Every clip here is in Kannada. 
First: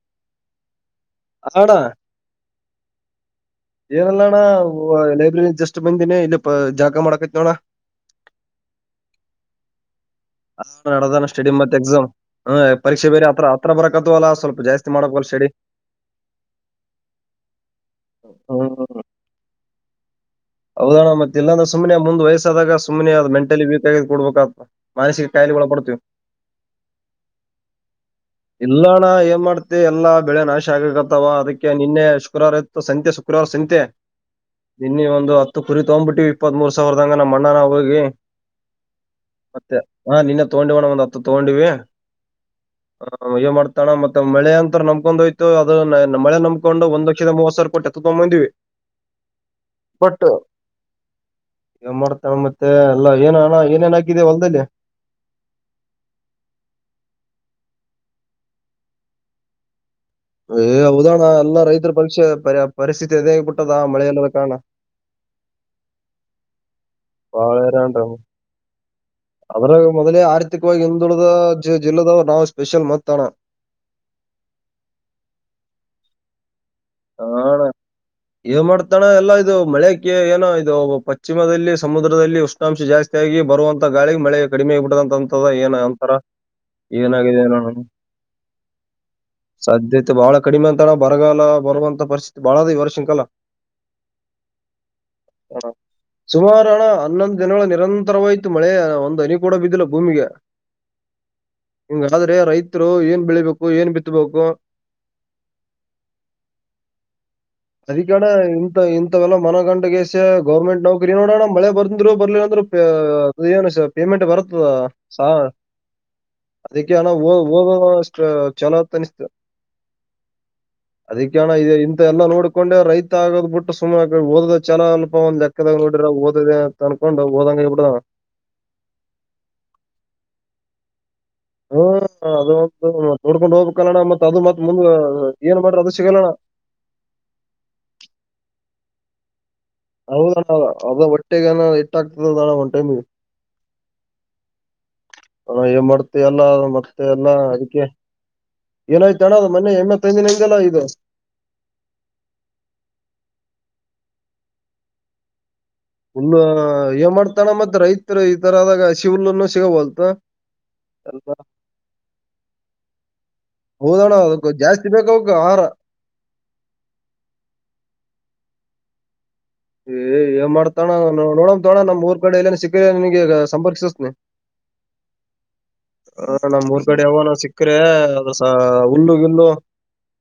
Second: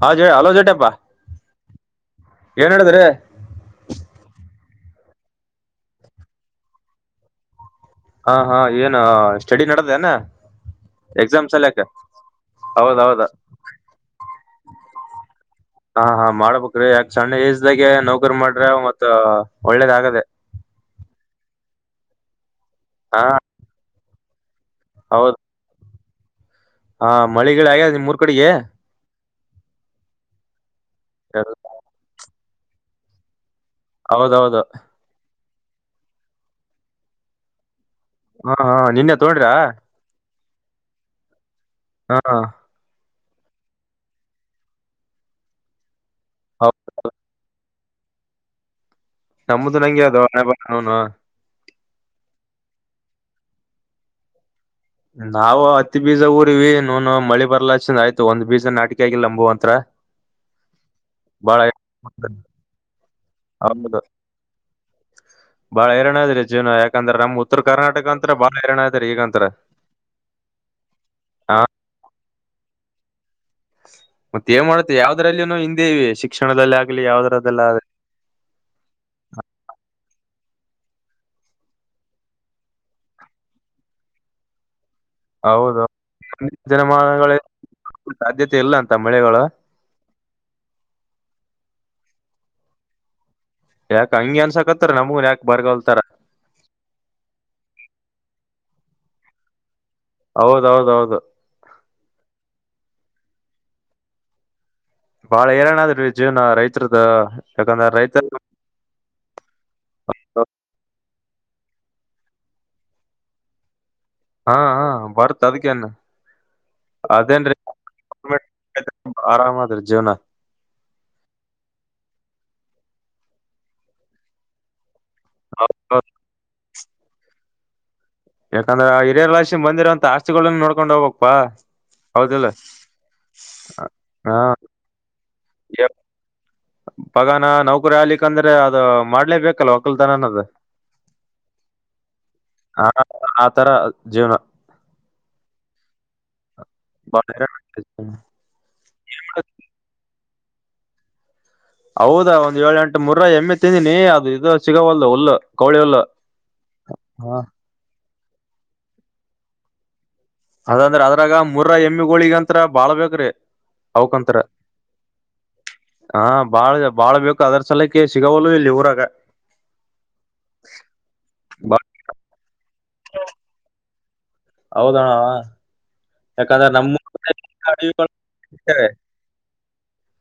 ಹಾ ಜೋ ಹಲೋ ಜಟ್ಟ ಪ್ಪ ಆಡ [inaudible] ಏನಲ್ಲಣ ಲೈಬ್ರರಿ ಜಸ್ಟ್ ಬಂದಿನಿ ಇಲ್ಲಿ ಜಳ್ಕ ಮಾಡಕೈತ್ ನೋಡ. ಹಾ ಹಾ ಏನ ಸ್ಟಡಿ ನಡದನಾ. ಹ ನಡದಾನ ಸ್ಟಡಿ ಮತ್ ಎಕ್ಸಾಮ್ ಹ್ ಹೌದ್ ಪರೀಕ್ಷೆ ಹೌದ್ ಬೇರೆತ್ರ ಹತ್ರ ಬರಕತ್ತವಲ್ಲ ಸ್ವಲ್ಪ. ಜಾಸ್ತಿ ಮಾಡಬೇಕಲ್ ಸಡಿ ಹಾ ಹಾ ಮಾಡ್ಬೇಕ್ರಿ ಯಾಕ ಸಣ್ಣ ಏಜ್ದಾಗೆ ನೌಕರಿ ಮಾಡ್ರೆ ಮತ್ ಒಳ್ಳೇದ ಆಗದೆ. ಹೌದಣ ಮತ್ತೆ ಇಲ್ಲಂದೆ ಸುಮ್ಮನೆ ಮುಂದ್ ವಯಸ್ಸಾದಾಗ ಸುಮ್ಮನೆ ಹಾ ಅದ ಮೆಂಟಲಿ ವೀಕ್ ಆಗಿ ಕೊಡ್ಬೇಕ ಆತ್ ಮಾನಸಿಕ ಹೌದ್ ಕಾಯಿಗಳಲ್ ಒಳಪಡ್ತಿವ್. ಹಾ ಮಳಿ ಗಳಿ ಅಗ್ಯಾದ ನಿಮ್ ಊರ್ ಇಲ್ಲಣ್ಣ ಏನ್ ಮಾಡ್ತಿ ಎಲ್ಲಾ ಬೆಳೆ ನಾಶ ಆಗಕತ್ತವ ಅದಕ್ಕೆ ನಿನ್ನೆ. ಶುಕ್ರವಾರ ಇತ್ತು ಸಂತೆ ಶುಕ್ರವಾರ ಸಂತೆ ಹೌದೌದು ನಿನ್ನ ಒಂದು ಹತ್ ಕುರಿತಗೊಂಡ್ಬಟ್ಟ ಇಪ್ಪತ್ ಮೂರ್ ಸಾವರದಂಗ ನಮ್ಮ ಅಣ್ಣಾರ ಹೋಗಿ. ಹಾ ಹಾ ನಿನ್ನೆ ತಗೊಂಡ್ರಾ. ತಗೊಂಡ್ವಿ ಅಣ್ಣ ಒಂದ್ ಹತ್ತು ತಗೊಂಡ್ವಿ. ಹಾ ಹ ವ್ ಮಾಡ್ತಾನ ಮತ್ತೆ ಮಳೆ ಅಂತ ನಂಬಕೊಂಡ್ಯ್ತು ಅದ ಮಳೆ ಹೌದ್ ನಮಕೊಂಡು ಒಂದ್ ಲಕ್ಷದ ಮೂವತ್ತು ಸಾವಿರ ಕೊಟ್ಟ ತಕೊಬಂದ್ವಿ ನಮ್ಮದು ನಂಗೆ [unintelligible] ಏನ್ ಮಾಡ್ತಳೆ ಮತ್ತೆ ಎಲ್ಲ ಏನ ಹಣ ಏನೇನ ಹಾಕಿದಿ ಹೊಲ್ದಲ್ಲಿ. ನಾವು ಹತ್ತಿ ಬೀಜ ಊರಿವಿ ನೂನು ಮಳಿ ಬರ್ಲಾ ಚಂದ ಆಯ್ತು ಒಂದ್ ಬೀಜ ನಾಟಕ ಆಗಿಲ್ಲ ನಂಬು ಅಂತ್ರ. ಏ ಉದಾಹಣ ಬಾಳ ಎಲ್ಲಾ ರೈತರ ಪರಿಕ್ಷೆ ಪ ಪರಿಸ್ಥಿತಿ ಎದೇ ಆಗಬಿಟ್ಟದಾ ಹೌದು ಮಳೆ ಎಲ್ಲದ ಕಾರಣ. ಬಾಳ ಹರಣದ್ರಿ ಜೀವನ ಯಾಕ್ ಬಾಳರ ಅದ್ರಿ ಈಗಂತ್ರ ಅದ್ರ ಮೊದಲೇ ಆರ್ಥಿಕವಾಗಿ ಹಿಂದುಳಿದ ಹಾ [unintelligible] ಇಲ್ಲದ್ ನಾವು ಸ್ಪೆಷಲ್ ಮತ್ತನ ಮತ್ತೇಏ ಮಾಡುತ್ತೆ ಯಾವದ್ರಲ್ಲಿನು ಹಿಂದೆ ಇವಿ ಶಿಕ್ಷಣದಲ್ಲಿ ಆಗ್ಲಿ ಯಾವದ್ರದಲ್ಲ ಇದು ಮಾಡ್ತಾನ ಎಲ್ಲ ಇದು ಮಳೆಕ್ಕೆ ಏನೋ ಇದು ಪಶ್ಚಿಮದಲ್ಲಿ ಸಮುದ್ರದಲ್ಲಿ ಉಷ್ಣಾಂಶ ಜಾಸ್ತಿ ಆಗಿ ಬರುವಂತ ಗಾಳಿ ಮಳೆ ಕಡಿಮೆ ಆಗ್ಬ ಬಿಡಂತಂತ ಏನ್ ಹೌದು ಅಂತರ ಮುಂದಿನ ಜನಮಾನಗಳ ಏನಾಗಿದೆ ಸಾಧ್ಯತೆ ಇಲ್ಲ ಅಂತ ಮಳೆಗಳು ಸದ್ಯತೆ ಬಹಳ ಕಡಿಮೆ ಅಂತಡ ಬರಗಲ್ಲ ಲ್ಲ ಬರುವಂತ ಪರಿಸ್ಥಿತಿ ಬಾಳದ ಈ ವರ್ಷಂಕಲ್ಲ ಯಾಕ ಹಂಗೆ ಅನ್ಸಕತ್ತಾರ ನಮಗನ್ ಯಾಕ ಹ ಬರ್ಗಲ್ತಾರ ಸುಮಾರು ಹಣ ಹನ್ನೊಂದು ದಿನಗಳು ನಿರಂತರವಾಯ್ತು ಮಳೆ ಒಂದ್ ಹನಿ ಕೂಡ ಬಿದ್ದಿಲ್ಲ ಭೂಮಿಗೆ ಹೌದೌದೌದು ಹಿಂಗಾದ್ರೆ ರೈತ ರು ಏನ್ ಬೆಳಿಬೇಕು ಏನ್ ಬಿತ್ತಬೇಕು ಬಾಳ ರನಾದ ಅದ ಕಡೆ ಇಂತ ಇಂತವೆಲ್ಲ ಮನಗಂಡಗಸ ಗೌರ್ಮೆಂಟ್ ಡಾಬ್ ನೋಡೋಣ ಮಳೆ ಬಂದ್ರು ಬರ್ಲಿಲ್ಲ ಅಂದ್ರೆ ಅ ಏನ್ ಪೇಮೆಂಟ್ ಹಾ ಬರುತ್ತದ ಹಾ ಸಾ ಬರ್ತ್ ಅದಕೇನ್ ಅದಕ್ಕೆಣ ಅದೇನ್ರಿ ಹೋಗುವ ಅಷ್ಟ ಚಲೋ ಅನಿಸ್ತ ಆರಾಮದ್ರಿ ಜೀವನ ಅದ ಕಣ ಇದೆ ಇಂತ ಎಲ್ಲ ನೋಡ್ಕೊಂಡೆ ರೈತ ಆಗೋದ್ ಬಿಟ್ಟು್ನೆ ಓದ ಚಲ ಒಂದ್ ಜಕ್ಕದಂಗ ಹೌದೌದು ನೋಡಿರ ಓದಿದೆ ಅನ್ಕೊಂಡು ಹಓದಂಗ ಇ ಬಿಡ ಯಾಕಂದ್ರೆ ಹಿರಿಯರ ರಾಿ ಬಂದಿರಂತ ಆಸ್ತಿಗಳಗಳನ್ನು ನೋಕೊಂಡು ಹೋಗ್ಬೇಕು ಹ್ಮ ಅದು ಒ ತೋಡ್ಕೊಂಡ್ ಹೋಗ್ಬೇಕ ಕಣ ಮತ್ ಹಾ ಅದು ಮತ್ತ್ ಮುಂದ ಏನ್ ಮಾಡ್ರಿ ಅದು ಸಿಗಲ್ಲಣ್ಣ ಪಗಾನ ನೌಕರಿ ಆಗ್ಲಿಿಕಂದ್ರೆ ಅದು ಮಾಡ್ಲೇಬೇಕ ಹೌದಣ ಅದ ಹೊಟ್ಟೆಗನ ಇಟ್ಟಗ್ತದದಣ್ಣ ಒಂಟ ಆ ಆತರ ಜೀವನ ಅ ಇ ಮಾಡತ ಎಲ್ಲ ಮತ್ತೆ ಎಲ್ಲ ಅದಕ್ಕೆ ಏನಾಯ್ತ ಅಣ್ಣ ಅ ಮೊೆ ಹೆಮ್ಮೆ ತಂದಿನ ಲ ಈಗ ಹೌದಾ ಒಂದ್ ಏಳ ಎಂಟು ಮೂರ ಎಮ್ಮೆ ತಿಂದಿನಿ ಅದು ಇದು ಸಿಗವಲ್ದುುಲ್ಲು ಹುಲ್ಲು ಏ ಮಾಡ್ತಾನ ಮತ್ ರೈತರು ಈ ತರದಾಗ ಹಸಿ ಹುಲ್ಲುನ್ನು ಸಿಗಬಲ್ತ್ ಅದಂದ್ರ ಅದ್ರಾಗ ಮುರ್ರ ಎಮ್ಮಿ ಗೋಳಿಗಂತ್ರ ಬಾಳ್ ಬ್ರಿ ಹೌದಣ್ಣ ಅವಕಂತರ ಅದಕ್ಕ ಜಾಸ್ತಿ ಬೇಕು ಅವಕ್ಕ ಆಹಾರ ಹಾ ಬಾಳ್ ಬಾಳ್ ಬೇಕು ಅದರ ಸಲಕ್ಕೆ ಸಿಗವಲ್ಲ ಇಲ್ಲಿ ಊರಾಗ ಏ ಏನ್ ಮಾಡ್ತಣ್ಣ ನೋಡ ತೋಳ ನಮ್ ಊರ್ ಕಡೆ ಎಲ್ಲನ್ ಸಿಕ್ಕ ನನ್ಗೆಗ ಸಂಪರ್ಕಿಸಸ್ನನೆ ಹೌದಣ ಹ ನಮ್ ಯಾಕಂದ್ರೆ ನಮ್ಮ ಊರ್ಗಡೆ ಯಾವ ನ ಸಿಕ್ಕ್ರೆ ಅಸ ಹುಲ್ಲುಗಿಲ್ಲು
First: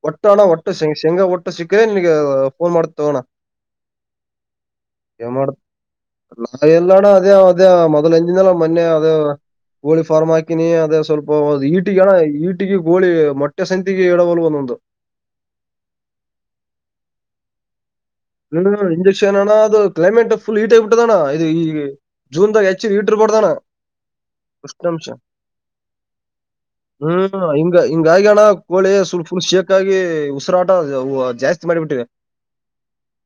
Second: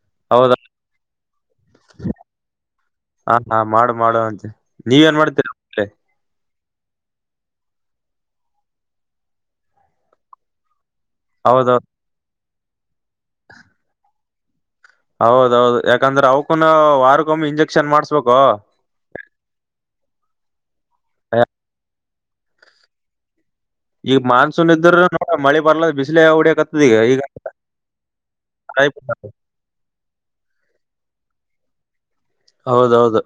ಒಟ್ಟು ಅಣ್ಣ ಹೌದಾ ಒಟ್ಟುಂಗ ಶೇಂಗಾ ಒಟ್ಟು ಸಿಕ್ಕ್ರೆ ನಿನ್ಗೆ ಫೋನ್ ಮಾಡ ತಗೋಣ ನೀವ ಏನ್ ಮಾಡ್ತೀರೇಲೆ ಎಲ್ಲಡ ಅದೇ ಅದೇ ಮೊದ್ಲ ಎಂಜಿನಲ್ಲ ಮೊನ್ನೆ ಅದೇ ಹೋಳಿ ಫಾರ್ಮ್ ಹಾಕಿನಿ ಅದೇ ಸ್ವಲ್ಪ ಹೌದೌದು ಈಟಿಗೆ ಅಣ ಈಟಿಗೆ ಕೋಳಿ ಮೊಟ್ಟೆ ಸಂತಿಗೆ ಎಡವಲು ಒಂದೊಂದು ಹೌದೌದು ಯಾಕಂದ್ರೆ ಅವ್ಕೂನು ವಾರ್ಗೊಮ್ಮಿ ಇಂಜೆಕ್ಷನ್ ಮಾಡ್ ಹ್ಮ ಇಂಜೆಕ್ಷನ್ ಅಣ್ಣ ಅದು ಕ್ಲೈಮೇಟ್ ಫುಲ್ ಈೀಟ್ ಆಗಬಿಟ್ಟದಣ್ಣ ಇದು ಈಗ ಜೂನ್ ತ ಹೆಚ್ಚು ವ ಇಟ್ರಬೋತದಾನ ಈಗ ಮಾನ್ಸೂನ್ ಇದ್ರ ಉಷ್ಣಂಶ ನೋಡ ಮಳಿ ಬರ್ಲ ಬಿಸಿಲೆ ಹೊಡಿಯಕತ್ತದ ಈಗ ಈಗ ಹ್ಮ್ ಹಿಂಗ ಹಿಂಗಗ ಅಣ ಹಳಿುಲ್ ಫುಲ್ ಶೇಕಾಗಿ ಉಸರಾಟ ಜಾಸ್ತಿ ಮಾಡಿಬಿಟ್ಟಿದೆ ಹೌದೌದು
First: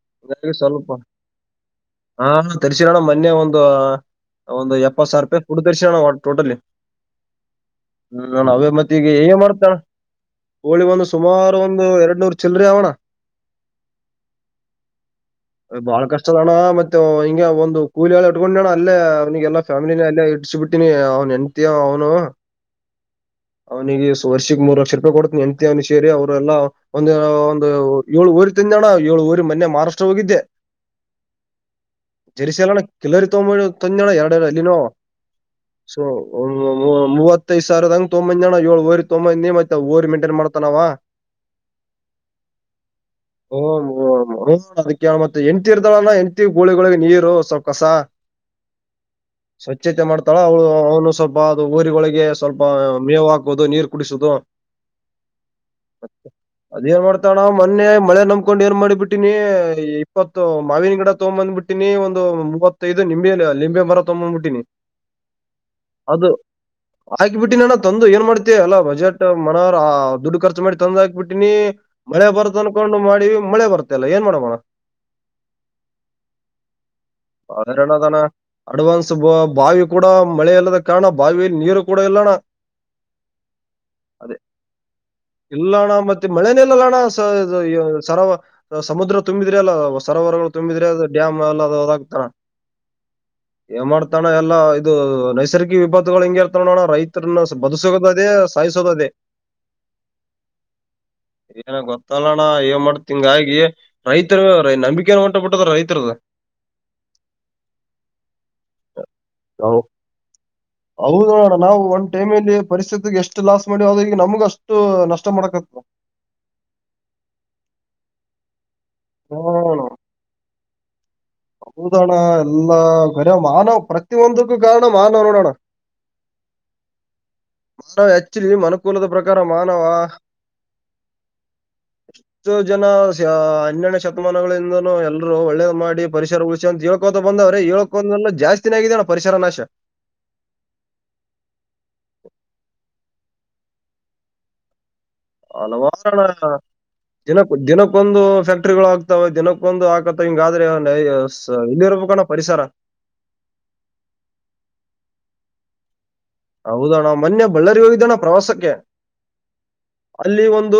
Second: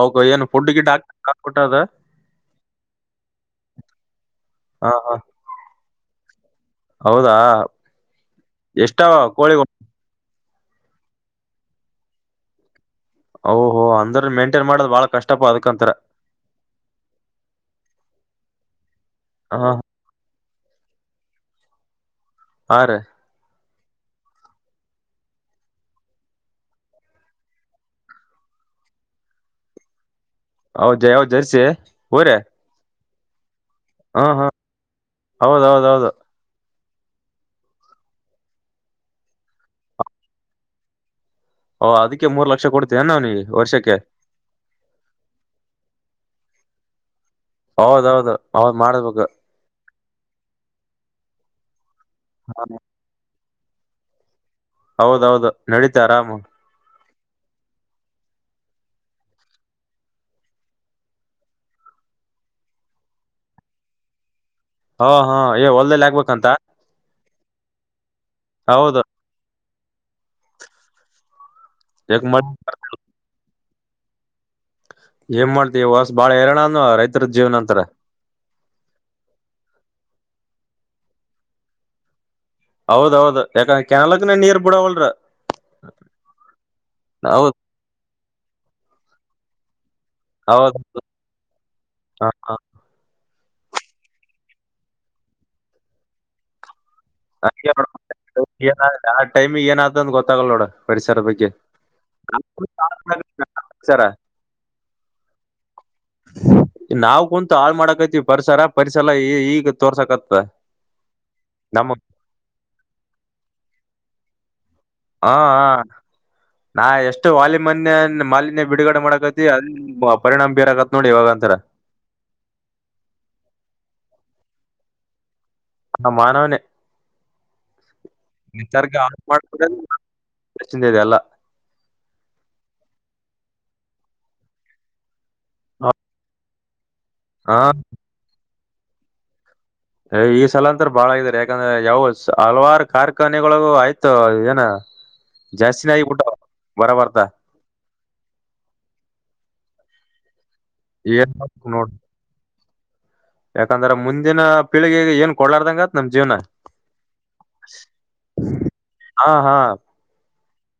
ಅವಕ ಏನು ಹಾಗಾಗಿ ಫುಡ್ ಗಿಡ್ ಸ್ವಲ್ಪ ಹಾಕ್ಬಿಟ್ಟ ಅದ ಹಾ ತರ್ಸಿರೋಣ ಮೊನ್ನೆ ಒಂದು ಒಂದು ಹ ಎಪ್ಪತ್ ಹ ಸಾವಿರ ರೂಪಾಯಿ ಕುಡತರ್ಸಿ ಟೋಟಲಿ ಹೌದಾ ಹ್ಮ ನ ಅವೇ ಎಷ್ಟಾವ ಮತ್ತಿಗೆ ಏ ಕೋಳಿ ಮಾಡ್ತಾಳ ಕೋಳಿ ಒಂದು ಸುಮಾರು ಒಂದು ಎರಡ್ ನೂರ್ ಚಿಲ್ರಿ ಅವಣ ಓಹೋ ಅಂದ್ರ ಮೇಂಟೈನ್ ಮಾಡೋದ್ ಬಾಳ ಕಷ್ಟಪ ಅದಕಂತರ ಬಹಳ ಕಷ್ಟ ಅಣ ಮತ್ತೆ ಹಿಂ ಒಂದು ಕೂಲಿಲ್ಲ ಇಕೊಂಡ್ ನ ಅೇ ಅವನಿಗೆ ಎಲ್ಲ ಹ ಫ್ಯಾಮಲಿನ ಅಲ್ಲೇ ಇಟ್ಸ ಬಿಟ್ಟಿನಿ ಅವ್ನು ಎಂತ ಅವ್ನು ಆ ಅವನಿಗೆ ವರ್ಷಕ್ ಮೂರು ಲಕ್ಷ ರೂಪಾಯಿ ಕೊಡ್ತನಿ ಎಂತ ಅವನು ಸೇರಿ ಅವರೆಲ್ಲಾ ಒಂದು ಒಂದು ಏಳುವರ್ ಜ ಏಳು ರು ಮನೆ ಮಹಾರಾಷ್ಟ್ರ ಹೋಗಿದ್ದೆ ಹೌದಯ ಜರ್ಸಿ ಹರ ಕೆಲವರಿ ತೊಗಂಬ ತಂದೋಣ ಎರಡಾರ ಅಲ್ಲಿನೋ ಸೊ ಹೌದೌದೌದು ಮೂವತ್ತೈದ ಸಾವಿರದ ಹಂಗ ತಂಬಂದ್ ಜನ ಏಳ್ು ಊರಿ ತೊಂಬ್ನ ನೀ ಮತ್ತ ಓರಿ ಮೈಂಟೈನ್ ಮಾಡ್ತಾನಾವ ಓ ಅದಕ್ಕೆ ಮೂರು ಲಕ್ಷ ಕೊಡ್ತ ಹಓ [unintelligible] ಹ ಹ್ ಅದ [unintelligible] ಮತ್ತೆ ಹೆಂಡ್ತಿ ಇರ್ತಾಳಣ ಹೆಂಡ್ತಿ ಗೋಳಿಗಳೊಳಿಗೆ ನೀರು ಸ್ಲ್ [unintelligible] ಕಸ ಹೌದೌದು ಹೌದ್ ಮಾಡ್ಬೇಕು ಸ್ವಚ್ಛತೆ ಮಾಡ್ತಾಳ ಅವಳ ಅವನು ಸ್ವಲ್ಪ ಸ್ವಲ್ಪ ಅದು ಓರಿಗಳಿಗೆ ಹಾ, ಸ್ವಲ್ಪ ಮೇವು ಹಾಕುದು ನೀರ್ ಕುಡಿಸುದು. ಹೌದೌದು ನಡೀತಾ ಆರಾಮು ತ [unintelligible] ಮೊನ್ನೆ ಮಳೆ ನಂಬಕೊಂಡ್ ಏರ್ ಮಾಡಿಬ ಬಿಟ್ಟಿನಿ ಇಪ್ಪತ್ತು ಮಾವಿನ ಗಿಡ ತಗ್ಂಬಂದ್ಬಿಟ್ಟೀನಿ ಒಂದು ಮೂವತ್ತೈದು ನಿಂಬೆ ಲಿಂಬೆ ಮರ ತೊಂಬೊಂಬಿಟ್ಟಿನಿ ಹಾ ಹಾ ಏ ಹೊಲ್ದಲ್ಲಿ ಅದು ಆಗ್ಬೇಕಂತ ಆಕ್ ಬಿಟ್ಟಿ ನಾನ ತಂದು ಏನ್ ಮಾಡ್ತೇಯ ಅಲ್ಲ ಹೌದು ಬಜೆಟ್ ಆ ಅ ದುಡ್ಡು ಖರ್ಚು ಮಾಡಿ ತಂದ್ ಹಾಕ್ಬಿಟ್ಟಿನಿ ಯಾಕ ಮಳೆ ಮತ್ ಬರ್ದ ಅನ್ಕೊಂಡು ಮಾಡ ಮಳೆ ಬರ್ತಲ್ಲ ಏನ್ ಮಾಡೋಣ ಏನ್ ಮಾಡ್ತಿ ಹೊಸ್ ಬಾಳ ಹೇರಳನು ರೈತರ ಜೀವನ ಅಂತಾರ ಅನದಾನ [unintelligible] ಅಡ್ವಾನ್ಸ್ ಬ ಬಾವಿ ಕೂಡ ಮಳೆ ಇಲ್ಲದ ಕಾರಣ ಬಾವಿಯಲ್ಲಿ ನೀರು ಕೂಡ ಇಲ್ಲಣ ಹೌದೌದು ಯಾಕ ಕೆನಾಲಕ್ ನ ನೀರ್ ಬಿಡವಲ್ರ ಇಲ್ಲಣ್ಣ ಮತ್ತೆ ಮಳೆನೇಲ್ಲಲ್ಲ ಅಣ್ಣ ಸ ಹೌದ್ ಸರವ ಸಮುದ್ರ ತುಂಬಿದ್ರಿ ಅಲ್ಲ. ಸರೋವರಗಳು ಹೌದ್ ತುಂಬಿದ್ರೆ ಅ ಡ್ಯಾಮ್ ಎಲ್ಲ ಅ ಹದಾಗ್ತಾನ ಹಾ ಹಾ ಏನ್ ಮಾಡ್ತಣ ಎಲ್ಲಾ ಇದು ನೈಸರ್ಗಿಕ ವಿಭತ್ತುಗಳು ಹಿಂಗಗೆ ಇರ್ತಾವೋಣ ರೈತ ಹಂಗೆ ನೋಡ್. ಬದುಸದುದೇ ಏನ ಸಾಯಿಸೋದದೇ ಆ ಟೈಮಿಗೆ ಏನಾತಂದ್ ಗೊತ್ತಾಗಲ್ಲ ನೋಡ ಪರಿಸರ ಬಗ್ಗೆ ಏನ ಗೊತ್ತ ಅಣ್ಣ ಏನ್ ಮಾಡ್ತಿಂಗ ಹಾಗ ಸರ ರೈತರು ನಂಬಿಕೆನ ಹೊಂಟ ಬಿಟ್ಟದ್ರ ರೈತರದದು ನಾವವು ಕುಂತು ಹಾಳ್ ಮಾಡಕೈತಿವಿ ಪರಿಸರ ಪರಿಸರ ಈಗ ಹೌ- ತೋರ್ಸಕತ್ತ. ಹೌದು ನೋಡಣ ನಾವು ಒಂದ್ಟೈಮಲ್ಲಿ ಪರಿಸ್ಥಿತಿಗೆ ಎಷ್ಟ ಲಾಸ್ ಮಾಡಿ ಹದ ಈ ನಮ್ಗ ಅಷ್ಟ ಹಾ ನಾ ಎಷ್ಟು ವಾಲಿ ಮನ್ಯ ಮಾಲಿನ್ಯ ಬಿಡುಗಡೆ ಮಾಡಕತಿ ಅ ಮಾಡಕತ್ತ ಪರಿಣಾಮ ಬೀರಕತ್ ನೋಡಿ ಇವಾಗಂತ ಹೌದಣ ಎಲ್ಲ ಗರ್ ಮಾನವ್ ಪ್ರತಿಯೊಂದಕ್ಕೂ ಕಾರಣ ಮಾನವ್ ನೋಡೋಣ ಹಾ ಮಾನವನೇ ಮಾನವ ಹೆಚ್ಚಲಿ ನಿಸರ್ಗ ಅನುಕೂಲದ ಹಾಳ್ ಪ್ರಕಾರ ಮಾಡ್ಬಿಡೋದು ಮಾನವ ಇದೆ ಎಲ್ಲ ಎಷ್ಟೋ ಜನ ಹನ್ನೆರಡು ಶತಮಾನಗಳಿಂದ ಎಲ್ಲರು ಒಳ್ಳೇದು ಮಾಡಿ ಪರಿಸರ ಉಳಿಸಿ ಅಂತ ಹೇಳ್ ಹಾ ಬಂದ್ರೆ ಹೇಳಕೊಂದಲ್ಲ ಜಾಸ್ತಿನಾಗಗ್ಯಣ್ಣ ಪರಿಸರ ನಾಶ ಈ ಸಲ ಅಂತ ಬಾಳಗಾರೆ ಯಾಕಂದ್ರೆ ಯಾವ ಹಲ್ವಾರು ಕಾರ್ಖಾನೆಗಳಗೂ ಆಯ್ತು ಏನ ಜಾಸ್ತಿನೇ ಹಲವಾರಣ ಆಗಿಬಿಟ್ಟಾವ ಬರ ಬರ್ತಾ ದಿನ ದಿನಕ್ಕೊಂದು ಫ್ಯಾಕ್ಟ್ರಿಗಳು ಆಗ್ತಾವ ದಿನಕ್ಕೊಂದು ಆ ಹಿಂಗಾದ್ರೆ ಏನ್ ಮಾಡ್ಬೇಕ್ ನೋಡ್ ಇಲ್ಲಿ ಇರ್ಬೇಕಣ ಪರಿಸರ ಯಾಕಂದ್ರ ಮುಂದಿನ ಪೀಳಿಗೆಗೆ ಏನ್ ಕೊಡ್ಲಾರ್ದಂಗ ಹೌದಣ ಮೊನ್ನೆ ಬಳ್ಳಾರಿ ಹೋಗಿದ್ದಣ ಪ್ರವಾಸಕ್ಕೆ ಹಾ ಹಾ ಅಲ್ಲಿ ಒಂದು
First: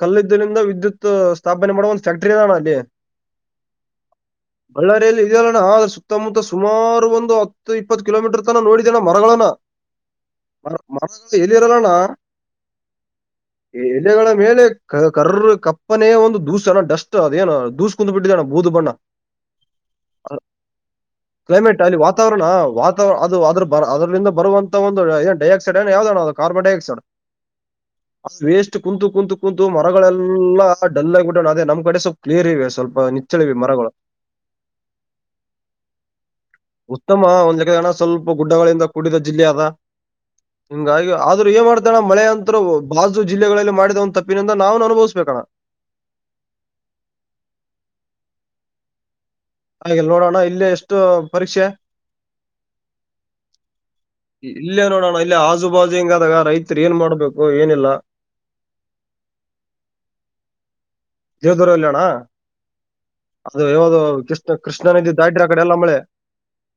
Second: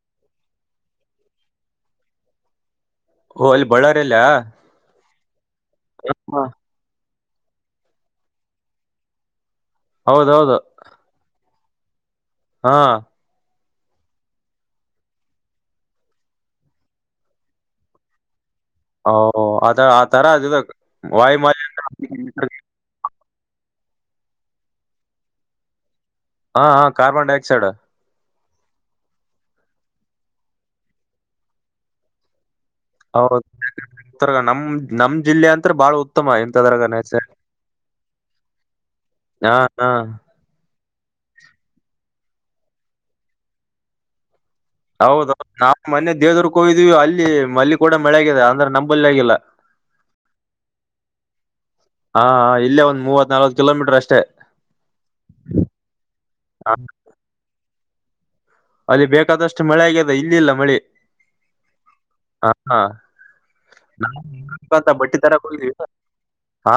ಕಲ್ಲಿದಲಿಂದ ವಿದ್ಯುತ್ ಸ್ಥಾಪನೆ ಮಾಡೋವ ಒಂದು ಫ್ಯಾಕ್ಟರಿ ಅದಣ ಅಲ್ಲಿ ಓ ಅಲ್ಲಿ ಬಳ್ಳಾರಿಯಲ್ಲ ಬಳ್ಳಾರಿಯಲ್ಲಿ ಇದೆಯಲ್ಲಣ ಆದ್ರ ಸುತ್ತಮುತ್ತ ಹಾ. ಸುಮಾರು ಒಂದು ಒಂದು ಹತ್ತು ಇಪ್ಪತ್ತು ಕಿಲೋಮೀಟರ್ ತನ ನೋಡಿದೇನನೆ ಮರಗಳನ ಹೌದೌದು ಇರಲ್ಲಣ ಹಾ ಎಲೆಗಳ ಮೇಲೆ ಕರ್ರ ಕಪ್ಪನೇಯ ಒಂದು ದೂಸ್ ಅಣ್ಣ ಡಸ್ಟ್ ಅದೇನು ದೂಸ್ ಕುಂತ್ ಬಿಟ್ಟಿದೆಣ್ಣ ಅ ಆ ಅದ ತರ ಅದ್ಬೇಕ್ ಕ್ಲೈಮೇಟ್ ಅಲ್ಲಿ ವಾತಾವರಣ ವಾತ ಅದು ಅದ್ರ ಬರ್ ಅದ್ರಿಂದ ಬರುವಂತ ಒಂದು ಏನ್ ಡೈ ಆಕ್ಸೈಡ್ ಯಾವದ ಅಣ ಅದು ಹಾ ಕಾರ್ಬನ್ ಹಾ ಡೈಆಕ್ಸೈಡ್ ಕಾರ್ಬನ್ ಡೈಆಕ್ಸೈಡ್ ಅ ವೇಸ್ಟ್ ಕುಂತು ಕುಂತ್ ಕುಂತು ಮರಗಳೆಲ್ಲ ಡಲ್ ಆಗ್ಬಿಟ್ಟಾವಣ ಅದೆ ನಮ್ಕಡೆ ಸ್ವಲ್ಪ್ ಕ್ಲಿಯರ್ ಇವೆ ಅಷ್ ಹೌದ ಅಂತ್ರ್ ನಮ್ ನಮ್ ಜಿಲ್ಲೆ ಅಂತರ್ ಉತ್ತಮ ಒಂದುಕ ಹಣ ಸ್ವಲ್ಪ ಗುಡ್ಡಗಳಿಂದ ಕೂಡಿದ ಹಾ ಜಿಲ್ಲೆಯಾದ ಹಾ ಹಿಂಗಾಗಿ ಆದ್ರು ಏನ್ ಮಾಡ್ತೀಯ ಅಣ ಮಳೆ ಅಂತೃ ಬಾಜು ಜಿಲ್ಲೆಗಳಲ್ಲಿ ಮಾಡಿದ ಒಂತ ತಪ್ ಹೌದೌದು ನಾವು ಮೊನ್ನೆ ದೇವ್ದುರ್ಗ್ ಕ್ಕೋಗಿದ್ವಿ ಅಲ್ಲಿ ಅಲ್ಲಿ ಕೂಡ ಮಳೆ ಆಗಿದೆ ಅಂದ್ರೆ ನಮ್ಮಲ್ಲಾಗಿಲ್ಲ ಹಾಗಿಲ್ ನೋಡೋಣ ಇಲ್ಲೇ ಎಷ್ಟು ಪರೀಕ್ಷೆ ಹಾ ಇಲ್ಲೇ ಒಂದ್ ಮೂವತ್ ನಲ್ವತ್ ಕಿಲೋಮೀಟ್ರ್ ಅಷ್ ಇಲ್ಲೇ ನೋಡೋಣ ಇಲ್ಲೆ ಆಜುಬಾಜು ಹಿಂಗಾದಗ ಹ, ರೈತ್ರ್ ಏನ್ ಮಾಡ್ಬೇಕು ಏನಿಲ್ಲ ಅಲ್ಲಿ ಬೇಕಾದಷ್ಟು ಮಳೆ ಆಗ್ಯಾದ ಇಲ್ ಇಲ್ಲ ಮಳಿ ದೇವ್ ದೂರಲ್ಯಣ ಹಾ ಹಾ ಅದು ಯಾವದು ನಾವ್ ಕೃಷ್ಣ ಕೃಷ್ಣ ಅಂತ ನದಿ ಬಟ್ಟಿ ದಾಡ್ರಿ ತರಕ್ ಆಕಡೆ ಹೋಗಿದ್ವಿ ಎಲ್ಲ ಮಳೆ ಹಾ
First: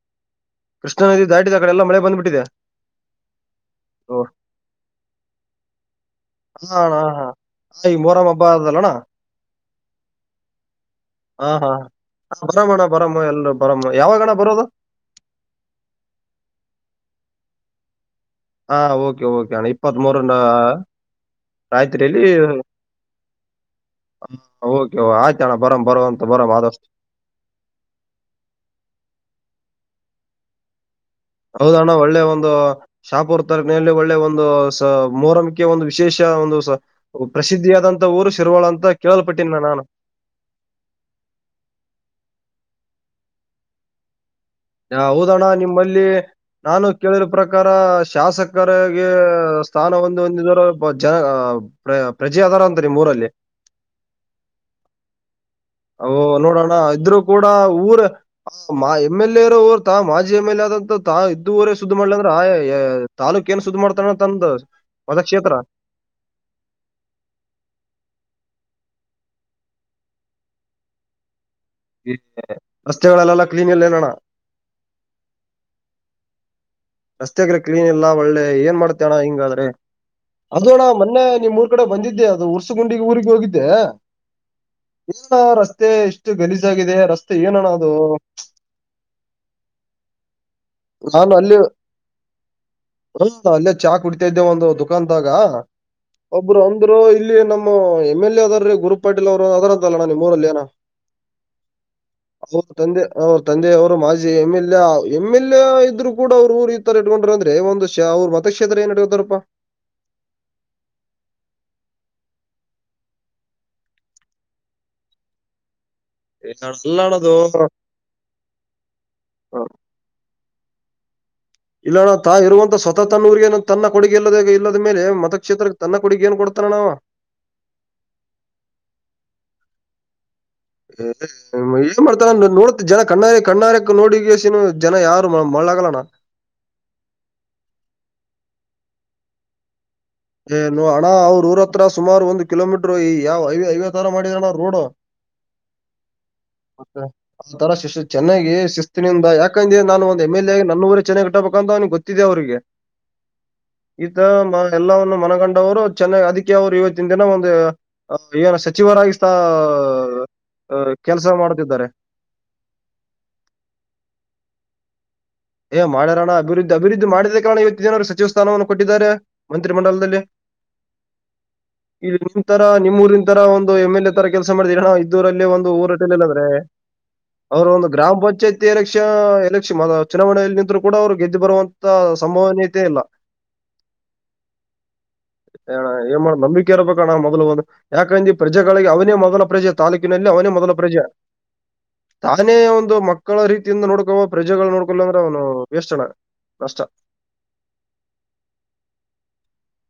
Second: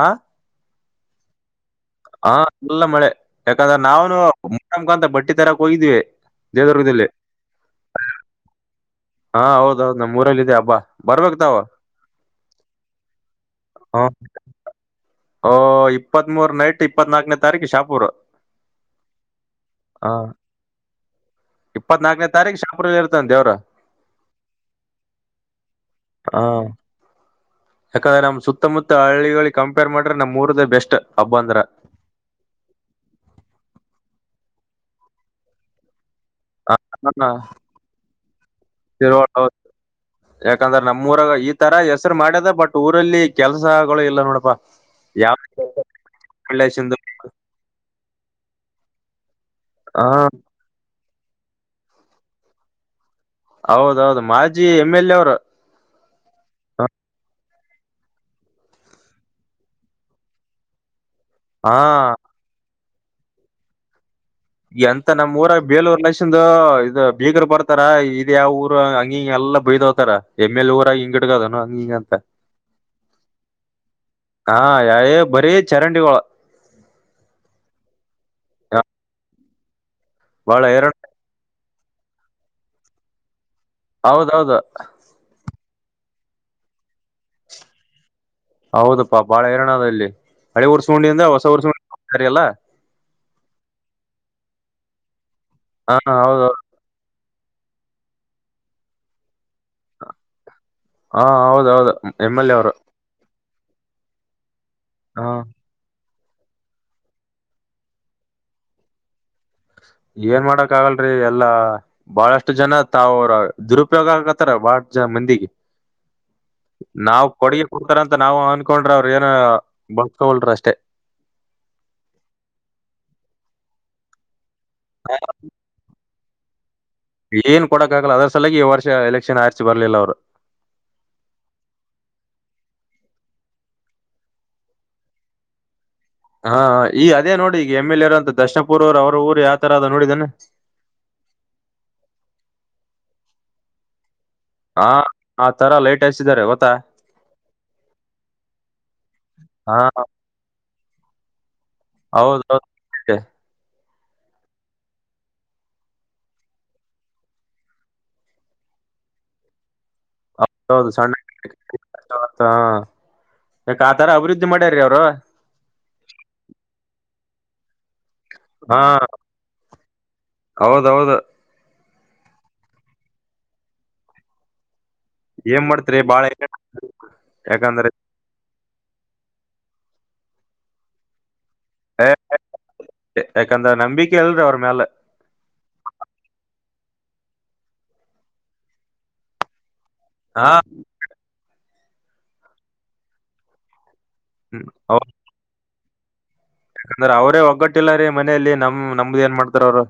ಕೃಷ್ಣಾ ನದಿ ದಾಟಿದ ಕಡೆ ಎಲ್ಲ ಮಳೆ ಹಾ ಬಂದ್ಬಿಟ್ಟಿದೆ. ಎಲ್ಲ ಮಳೆ ಯಾಕಂದ್ರೆ ಓ ನಾವ್ನು ಮ--ಮ--ಕ್ ಅಂತ ಬಟ್ಟಿ ತರಕ್ ಹೋಗಿದ್ವೇ ಇಲ್ಲ ಅಣ ಹ ಹಾ ಈ ಮೊರಂ ಹಬ್ಬ ಅದಲ್ಲಣ ಹಾ ಹೌದೌದು ನಮ್ಮ್ ಊರಲ್ಲಿದೆ ಹಬ್ಬ ಬರ್ಬೇಕ್ ತಾವು ಸ--ಮಣ್ಣ ಬರಮ್ ಎಲ್ರೂ ಬರಮ್ಮು ಯಾವಾಗಣ ಬರದು ಓ ಇಪ್ಪತ್ಮೂರ್ ನೈಟ್ ಇಪ್ಪತ್ನಾಕ್ನೆ ತಾರೀಕು ಶಾಪೂರ್ ಹಾ ಓಕೆ ಓಕೆ ಅಣ ಇಪ್ಪತ್ ಹ ಮೂರು ನಾ ಇಪ್ಪತ್ನಾಲ್ಕನೇ ತಾರೀಕ್ ಶಾಪೂರಾ--ಇರ್ತನ್ ದೇವ್ರು ಹ ಓಕೆ ಆಯ್ತಣ್ಣ ಬರಮ್ ಬರೋವಂತ್ ಹ ಬರಾಮ್ ಆದಷ್ಟ್ ಯಾಕಂದ್ರೆ ನಮ್ ಸುತ್ತಮುತ್ತ ಹಳ್ಳಿಗಳಿಗ್ ಕಂಪೇರ್ ಮಾಡ್ರೆ ನಮ್ಮುರ್ದೆ ಬೆಸ್ಟ್ ಹಬ್ಬ ಅಂದ್ರ ಹೌದಣ್ಣ ಒಳ್ಳೆ ಒಂದು ಶಾಪೂರ್ ತರ್ಕನೇಲ್ಲಿ ಒಳ್ಳೆ ಒಂದು ಸ ಮೋರಮ್ಕೆ ಒಂದು ವಿಶ್ ವಿಶೇಷ ಒಂದು ಸ ಹ, ಪ್ರಸಿದ್ಧಿಯಾದಂತ ಊರು ಶಿರ್ವಳ ಅಂತ ತಿರುವಳ ಕೇಳಲ್ಪಟ್ಟಿನಣ ನಾನು ಯಾಕಂದ್ರ ನಮ್ ಊರಾಗ ಈ ತರ ಹೆಸ್ರ್ ಮಾಡ್ಯದ ಬಟ್ ಊರಲ್ಲಿ ಕೆಲ್ಸಗಳು ಇಲ್ಲ ನೋಡಪಾ ಯಾವ ಹೌದಣ ನಿಮ್ಮಲ್ಲಿ ನಾನು ರಿಲೇಷನ್ ಕೇಳಿರ ಪ್ರಕಾರ ಶಾಸಕರ--ಗೆ ಸ್ಥಾನ ಹಾ ಒಂದು ಒಂದಿದರ ಜ ಪ್ರ ಪ್ರಜೆ ಅದಾರ ಅಂತ ನಿಮ್ಮೂರಲ್ಲಿ ಹೌದೌದು ಮಾಜಿ ಎಮ್ ಎಲ್ ಎ ಅವರು ಅ ನೋಡಣ ಇದ್ರು ಕೂಡ್ ಡ ಊರ ಮಾ ಎಂ ಎಲ್ ಎ ಇರೋ ಊರ್ತ ಮಾಜಿ ಎಂ ಎಲ್ ಎ ಆದಂತ ಇದು ವರೇ ಹಾ ಸುದ್ ಮಾಡ್ಲಿ ಅಂದ್ರ ಆ ಏ ತಾಲ್ಲೂಕ್ ಏನು ಸುದ್ ಮಾಡ್ತಾನಣ ಎಂತ ನಮ್ಮ್ ಊರಾಗ್ ಬೇಲೂರ್ ನಶಿಂದು ಇದು ಬೀಗ್ರ್ ಬರ್ತಾರ ಇದ್ಯಾವೂರ ಅಯ್ ಹಿಂಗ್ ಎಲ್ಲ ಬೈದೋತರ ಎಮ್ ಎಲ್ ಊರಾಗ್ ಹಿಂಗಿಟ್ಕಾದೇನ ಗೀಗಂತ ಈ ರಸ್ತೆಗಳೆಲ್ಲ ಕ್ಲೀನ್ ಇಲ್ಲ ಏನಣ್ಣ ಹಾ ಯ ಬರೀ ಚರಂಡಿಗಳು ರಸ್ತೆಗ್ರೆ ಕ್ಲೀನ್ ಇಲ್ಲ ಒಳ್ಳೆ ಏನ್ ಮಾಡ್ತಿಯಣ ಹಿಂಗಾದ್ರೆ ಬಾಳ ಅದು ಅಣ್ಣ ಹೈರಾಣ ಮೊನ್ನೆ ನಿಮ್ಮೂರ್ ಕಡೆ ಬಂದಿದ್ದೆ ಅದು ಉರ್ಸುಗುಂಡಿಗೆ ಊರಿಗ್ ಹೋಗಿದ್ದೆ ಹೌದೌದು ಇಸ್ತಾ ರಸ್ ತೆ ಎಷ್ಟು ಗಲೀಜಾಗಿದೆ ರಸ್ತೆ ಏನಣ ಅದು ಹೌದಪ್ಪಾ ಬಾಳ ಹೈರಣದ ಇಲ್ಲಿ ಹಳೆ ಊರ್ಸ್ಕೊಂಡಿಂದ ನಾನು ಹೊಸ ಅಲ್ಲಿ ಊರ್ಸ್ಕೊಂಡಿ ಎಲ್ಲ ಹ ಅಲ್ಲೇ ಚಾ ಕುಡಿತಾ ಇದ್ದೆ ಒಂದು ದುಖಾನ್ದಾಗ ಹಾ ಹೌದೌದು ಒಬ್ರು ಅಂದ್ರು ಇಲ್ಲಿ ನಮ್ಮ ಎಂ ಎಲ್ ಎ ಅದಾರ್ರೀ ಗುರು ಪಾಟೀಲ್ ಅವರು ಅದರಂತ್ ಅಲ್ಲಣ್ಣ ನಿಮ್ಮೂರಲ್ಲಿ ಏನೋ ಹಾ ಹೌದೌದು ಎಮ್ ಎಲ್ ಎ ಅವ್ರು ತಂದೆಯವ್ರು ಮಾಜಿ ಎಂ ಎಲ್ ಆ ಎಮ್ ಎಲ್ ಎ ಇದ್ರು ಕೂಡ ಅವ್ರುರ್ ಈ ತರ ಇಟ್ಕೊಂಡ್ರು ಅಂದ್ರೆ ಒಂದು ಷ್ ಅರ್ವ್ ಮತಕ್ಷೇತ್ರ ಏನಿಟ್ಕತಾರಪ್ಪ [inaudible] ಏನ್ ಮಾಡಕ್ ಆಗಲ್ರಿ ಎಲ್ಲಾ ಬಹಳಷ್ಟು ಜನ ತಾವ್ ರ ದುರುಪ್ಯೋಗ ಆಗಾಕತ್ತಾರ ಬಾಳಷ್ಟ್ ಜ ಮಂದಿಗೆ ನಾವ್ ಕೊಡುಗೆ ಅಲ್ಲಣದು ಕೊಡ್ತಾರ ಅಂತ ನಾವು ಅನ್ಕೊಂಡ್ರ ಅವ್ರೇನೋ ಬಳಸ್ಕವಲ್ರು ಅಷ್ಟೇ ಇಲ್ಲಣ್ಣ ತಾ ಇರುವಂತ ಸ್ವತಃ ತನ್ನ ಊರಿಗೆ ತನ್ನ ಕೊಡುಗೆ ಇಲ್ಲದ ಇಲ್ಲದ ಮೇಲೆ ಮತಕ್ಷ್ಷೇತ್ರಕ್ಕೆ ತನ್ನ ಕೊುಗ ನ್ ಕೊಡ್ತಾರ ನಾವು ಏನ್ ಕೊಡಕ್ ಆಗಲ್ಲ ಅದ್ರ ಸಲಾಗಿ ಈ ವರ್ಷ ಎಲೆಕ್ಷನ್ ಆರ್ಚಿ ಬರ್ಲಿಲ್ಲ ಅವ್ರು ಏನ್ ಮಾಡ್ತಾರ ನೋಡ ಜನ ಕಣ್ಣ ಕಣ್ಣಾರಕ್ ನೋಡಸ ಜನ ಯಾರು ಎಳ್ಳಾಗಗಳೋಣ ಹಾ ಈ ಅದೇ ನೋಡಿ ಈಗ ಎಮ ಎಲ್ ಎ ಇರೋ ಅಂತ ದರ್ನಪುರ್ ಅವ್ ಅವ್ರ ಊರ ಯಾವ ತರದ ಏನುೋ ಅಣ್ಣ ಅವ್ರ ೂರ ಹತ್ರ ಸುಮಾರ ಒಂದು ಕಿಲೋಮೀಟ್ರ ಯಾವಐ ಐವ್ಯ ತರ ಮಾಡ ಹಾ ಹ ತರಲ್ಲ ಮತ್ತೆ ಆ ತರ ಶು ಚೆನ್ನಾಗಿ ಶಿಸ್ತಿನಿಂದ ಹಾ ಯಾಕಂದೆ ನಾನು ಒಂದ ಎಮ್ ಎಲ್ ಎ ನಲ್ಲ ಊರಿ ಚೆನ್ನಾಗ ಇಟ್ಟಬೇಕಂತ ಅವನಿಗೆ ಗೊತ್ತಿದೆ ಹೌದು ಅವಿಗೆ ಹೌದು. ಈತರ ಎಲ್ಲವನ್ನು ಮನಗಂಡವರು ಚೆನ್ನೈ ಅದಕ್ಕೆ ಅವರು ಇವತ್ತಿನ ದಿನ ಒಂದು ಇವನ ಸಚಿವರಾಗಿತಾ [inaudible] ಹೌದೌದು ಸಣ್ಣ ಹ ಆ ತಾರ ಅಭಿವೃದ್ಧಿ ಮಾಡ ಅವರು ಏ ಮಾಡಾರೋಣ ಅಭಿವೃದ್ಧಿ ಅಭಿವೃದ್ಧಿ ಮಾಡಿದ ಕಾರಣ ಇವತ್ತನರು ಸಚಿವ ಸ್ಥಾನವನ್ನು ಕೊಟ್ಟಿದ್ದಾರೆ ಮಂತ್ರಿಮಂಡಲದಲ್ಲಿ ಹೌದ ದೌದು ಇಲ್ಲಿ ನಿನ್ ತರಾ ನಿಮ್ಮ ಊರಿನ ತರ ಒಂದು ಎಂ ಎಲ್ ಎ ತರ ಕೆಲಸ ಮಾಡಿದೀರಿ ಊರಲ್ಲಿ ಏನ್ ಒಂದು ಮಾಡ್ತ್ರಿ ಬಾಳ ಊರಟಲಿಲ್ಲ ಅಂದ್ರೆ ಅವರು ಒಂದು ಯಾಕಂದ್ರೆ ಗ್ರಾಮ ಪಂಚಾಯತಿ ಎಕ್ಷನ್ ಎಲೆಕ್ಷನ್ ಚುನಾವಣೆಯಲ್ಲಿ ನಿಂತ ಕೂಡ ಅವರು ಗೆದ್ದು ಬರುವಂತ ಏ, ಸಂಭವನೀಯತೆ ಇಲ್ಲ ಯಾಕಂದ್ರ ನಂಬಿಕೆ ಇಲ್ರಿ ಅವ್ರ ಮ್ಯಾಲ [unintelligible] ನಂಬ ೇರ್ಬೇಕಣ ಮೊದಲುಬೋದು ಯಾಕಂದ್ರ ಈ ಪ್ರಜೆಗಳಿಗೆ ಅವನೇ ಮೊದಲ ಪ್ರಜೆ ತಾಲೂಕಿನಲ್ಲಿ ಅವನೇ ಹಾ ಮೊದಲ ಪ್ರಜೆ ತಾನೇ ಒಂದು ಮಕ್ಕಳ ರೀತಿಯಿಂದ ನೋಡ್ಕೊುವ ಪ್ರಜೆಗಳ ನೋಡ್ಕೊಲ್ಲ ಅಂದ್ರೆ ಅವ್ನು ವೇಷ್ಟಣ ಅಂದ್ರ ಅವ್ರೇ ಒಗ್ಗಟ್ಟಿಲ್ಲ ರೀ ಮನೇಲಿ ನಮ್ ನಮ್ದ ಏನ್ ಮಾಡ್ತಾರ ಅವರು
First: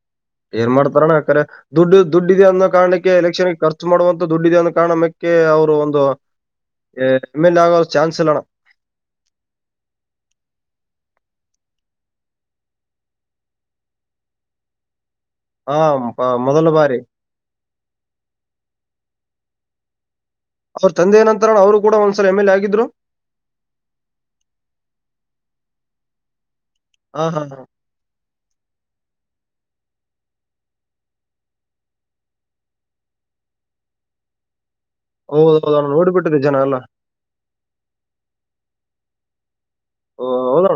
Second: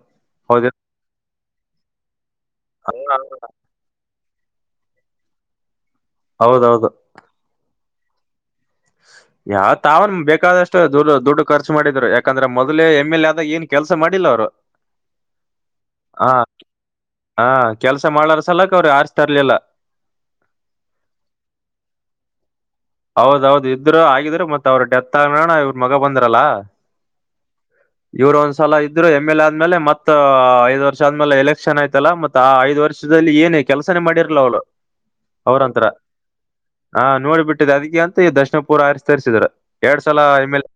ಏನ್ ಮಾಡ್ತಾರಾನ ಯಕ್ರ ದುಡ್ಡು ದುಡ್ಡ ಇದೆ ಅನ್ನೋ ಕಾರಣಕ್ಕೆ ಎಲೆಕ್ಷನ್ ಖರ್ಚು ಮಾಡುವಂತ ದುಡ್ಡು ಡ ಒ ಕಾರಣಕ್ಕೆ ಅವ್ರು ಒಂದು ಹೌದೌದು ಎಮ್ ಎಲ್ ಎ ಆಗೋ ಚಾನ್ಸ್ ಇಲ್ಲಣ ಹ [inaudible] ಯಾವ ತಾವನ್ ಬೇಕಾದಷ್ಟು ದುಡ್ಡು ದುಡ್ಡು ಖರ್ಚು ಮಾಡಿದ್ರು ಯಾಕಂದ್ರೆ ಮೊದ್ೇ ಎಮ್ ಎಲ್ ಎ ಆದಾಗ ಏನ್ ಕೆಲಸ ಮಾಡಿಲ್ಲ ಅವ್ರು ಹಾ [inaudible] ಹ ಪ- ಮೊದಲ ಬಾರಿ ಹ ಕೆಲ್ಸ ಮಾಡಾರ ಸಲಕ ಅವ್್ರರು ಆರ್ತರ್ಲಿಲ್ಲ ಅವ್ರ ತಂದೆಯ ನಂತರನ ಅವರು ಕೂಡ ಒಂದ್ಸಲ ಎಂ ಎಲ್ ಆಗ್ರು ಹೌದೌದು ಇದರು ಆಗಿದ್ರ ಮತ್ತತ್ ಅವ್ರ ಡೆತ್ ಆಗನಣ ಇವ್ರ ಮಗ ಬಂದ್ರಲ್ಲ ಹಾ ಹಾ ಹಾ ಸಲ ಇದ್ರರು ಎಮ್ ಎಲ್ ಎ ಆದ್ಮೇಲೆ ಮತ್ತ ಐ್ ವರ್ಷ ಆದ್ಮೇಲೆ ಎಲೆಕ್ಷನ್ ಆಯ್ತಲ್ಲ ಮತ್ತ ಆ ಐದು ವರ್ಷದಲ್ಲಿ ಏನ್ ಕೆಲಸನ ಮಾಡಿರಲ ಅವಳು ಹೌದ್ ಅವ್ರಂಂತರ ಹೌದಣ್ಣ ನೋಡ್ಬಿಟ್ಟಿದೆ ಜನ ಎಲ್ಲ ಹ ನೋಡ್ಬಿಟ್ಟ ಇ ಅದಕ್ಕೆ ಅಂತ ದರ್ಶನಪುರ ಆ ತರಿಸಿದ್ರ ಎರಡ್ ಸಲ ಇಮೇಲೆ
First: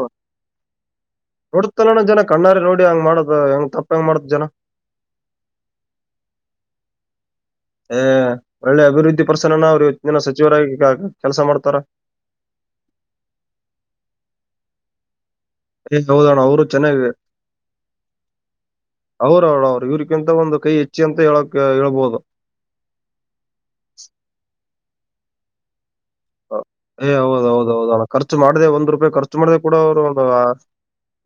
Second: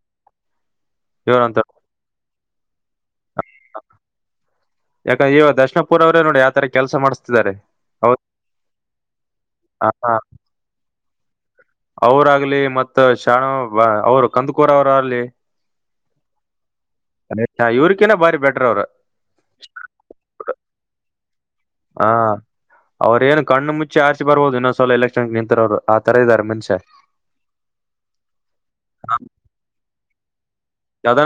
ನೋಡತಲ್ಲ ನ ಜನ ಕಣ್ಣಾರೆ ನೋಡಿ ಹಂಗ ಮಾಡುದು ಹೆಂಗ್ ತಪ್ಪ ಹೆಂಗ ಮಾಡುದು ಜನ ಯಾಕಂದ್ರೆ ಈವ ದರ್ಶನಪುರ ಅವ್ರೇ ನೋಡಿ ಯ ತರ ಕೆಲಸ ಮಾಡಸದಿದ್ದಾರೆ ಹ ಒಳ್ಳೆ ಅಭಿವೃದ್ಧಿ ಪರ್ಸನನ ಅವ್ರು ಇವತ್ತಿನ ಸಚಿವರಾಗಿಗ ಕೆಲಸ ಮಾಡ್ತಾರ ಅವರಾಗಗ್ಲಿ ಮತ್ತ ಶಾಣ ಅವರು ಕಂದಕೂರ ಅವರಾಗಲಿ ಏ ಹೌದಣ ಅವರು ಚೆನ್ನಾಗ [unintelligible] ಇವ್ರಕಿನ ಬಾರಿ ಬೆಟರ್ ಅವ್ರ ಅವರ ಅವಣ ಅವ್ರು ಇವ್ರ ತ ಒಂದು ಕೈ ಹೆಚ್ಚಿ ಅಂತ ಹೇಳ ಹಾ ಅವ್ರ್ ಏನು ಕಣ್ಣು ಮುಚ್ಚಿ ಆರ್ಚಿ ಬರ್ಬೋದು ಇನ್ನೊಂದ್ವಲ ಎಲೆಕ್ಷನ್ ನಿಂತರ ಅವ್ರು ಆ ತರ ಇದಾರೆ ಮನುಷ್ಯ ಏ ಹೌದೌದ ಹೌದಣ ಖರ್ಚು ಮಾಡ್ದ ಒಂದ್ ರೂಪಾಯಿ ಖರ್ಚು ಮಾಡ್ದ ಕೂಡ ಅವ್ರು ಒಂದು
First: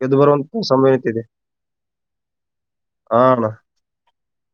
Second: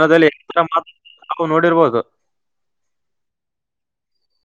ಎಗೆದ್ದು ಎಷ್ಟ್ ಬರುವಂತಹ ತರ ಸಂಮ್ಮನತೆ ಇದೆ ಮಾತಾಡ್ತಾರೋ ತಾವು ನೋಡಿರ್ಬೋದು ಹಣ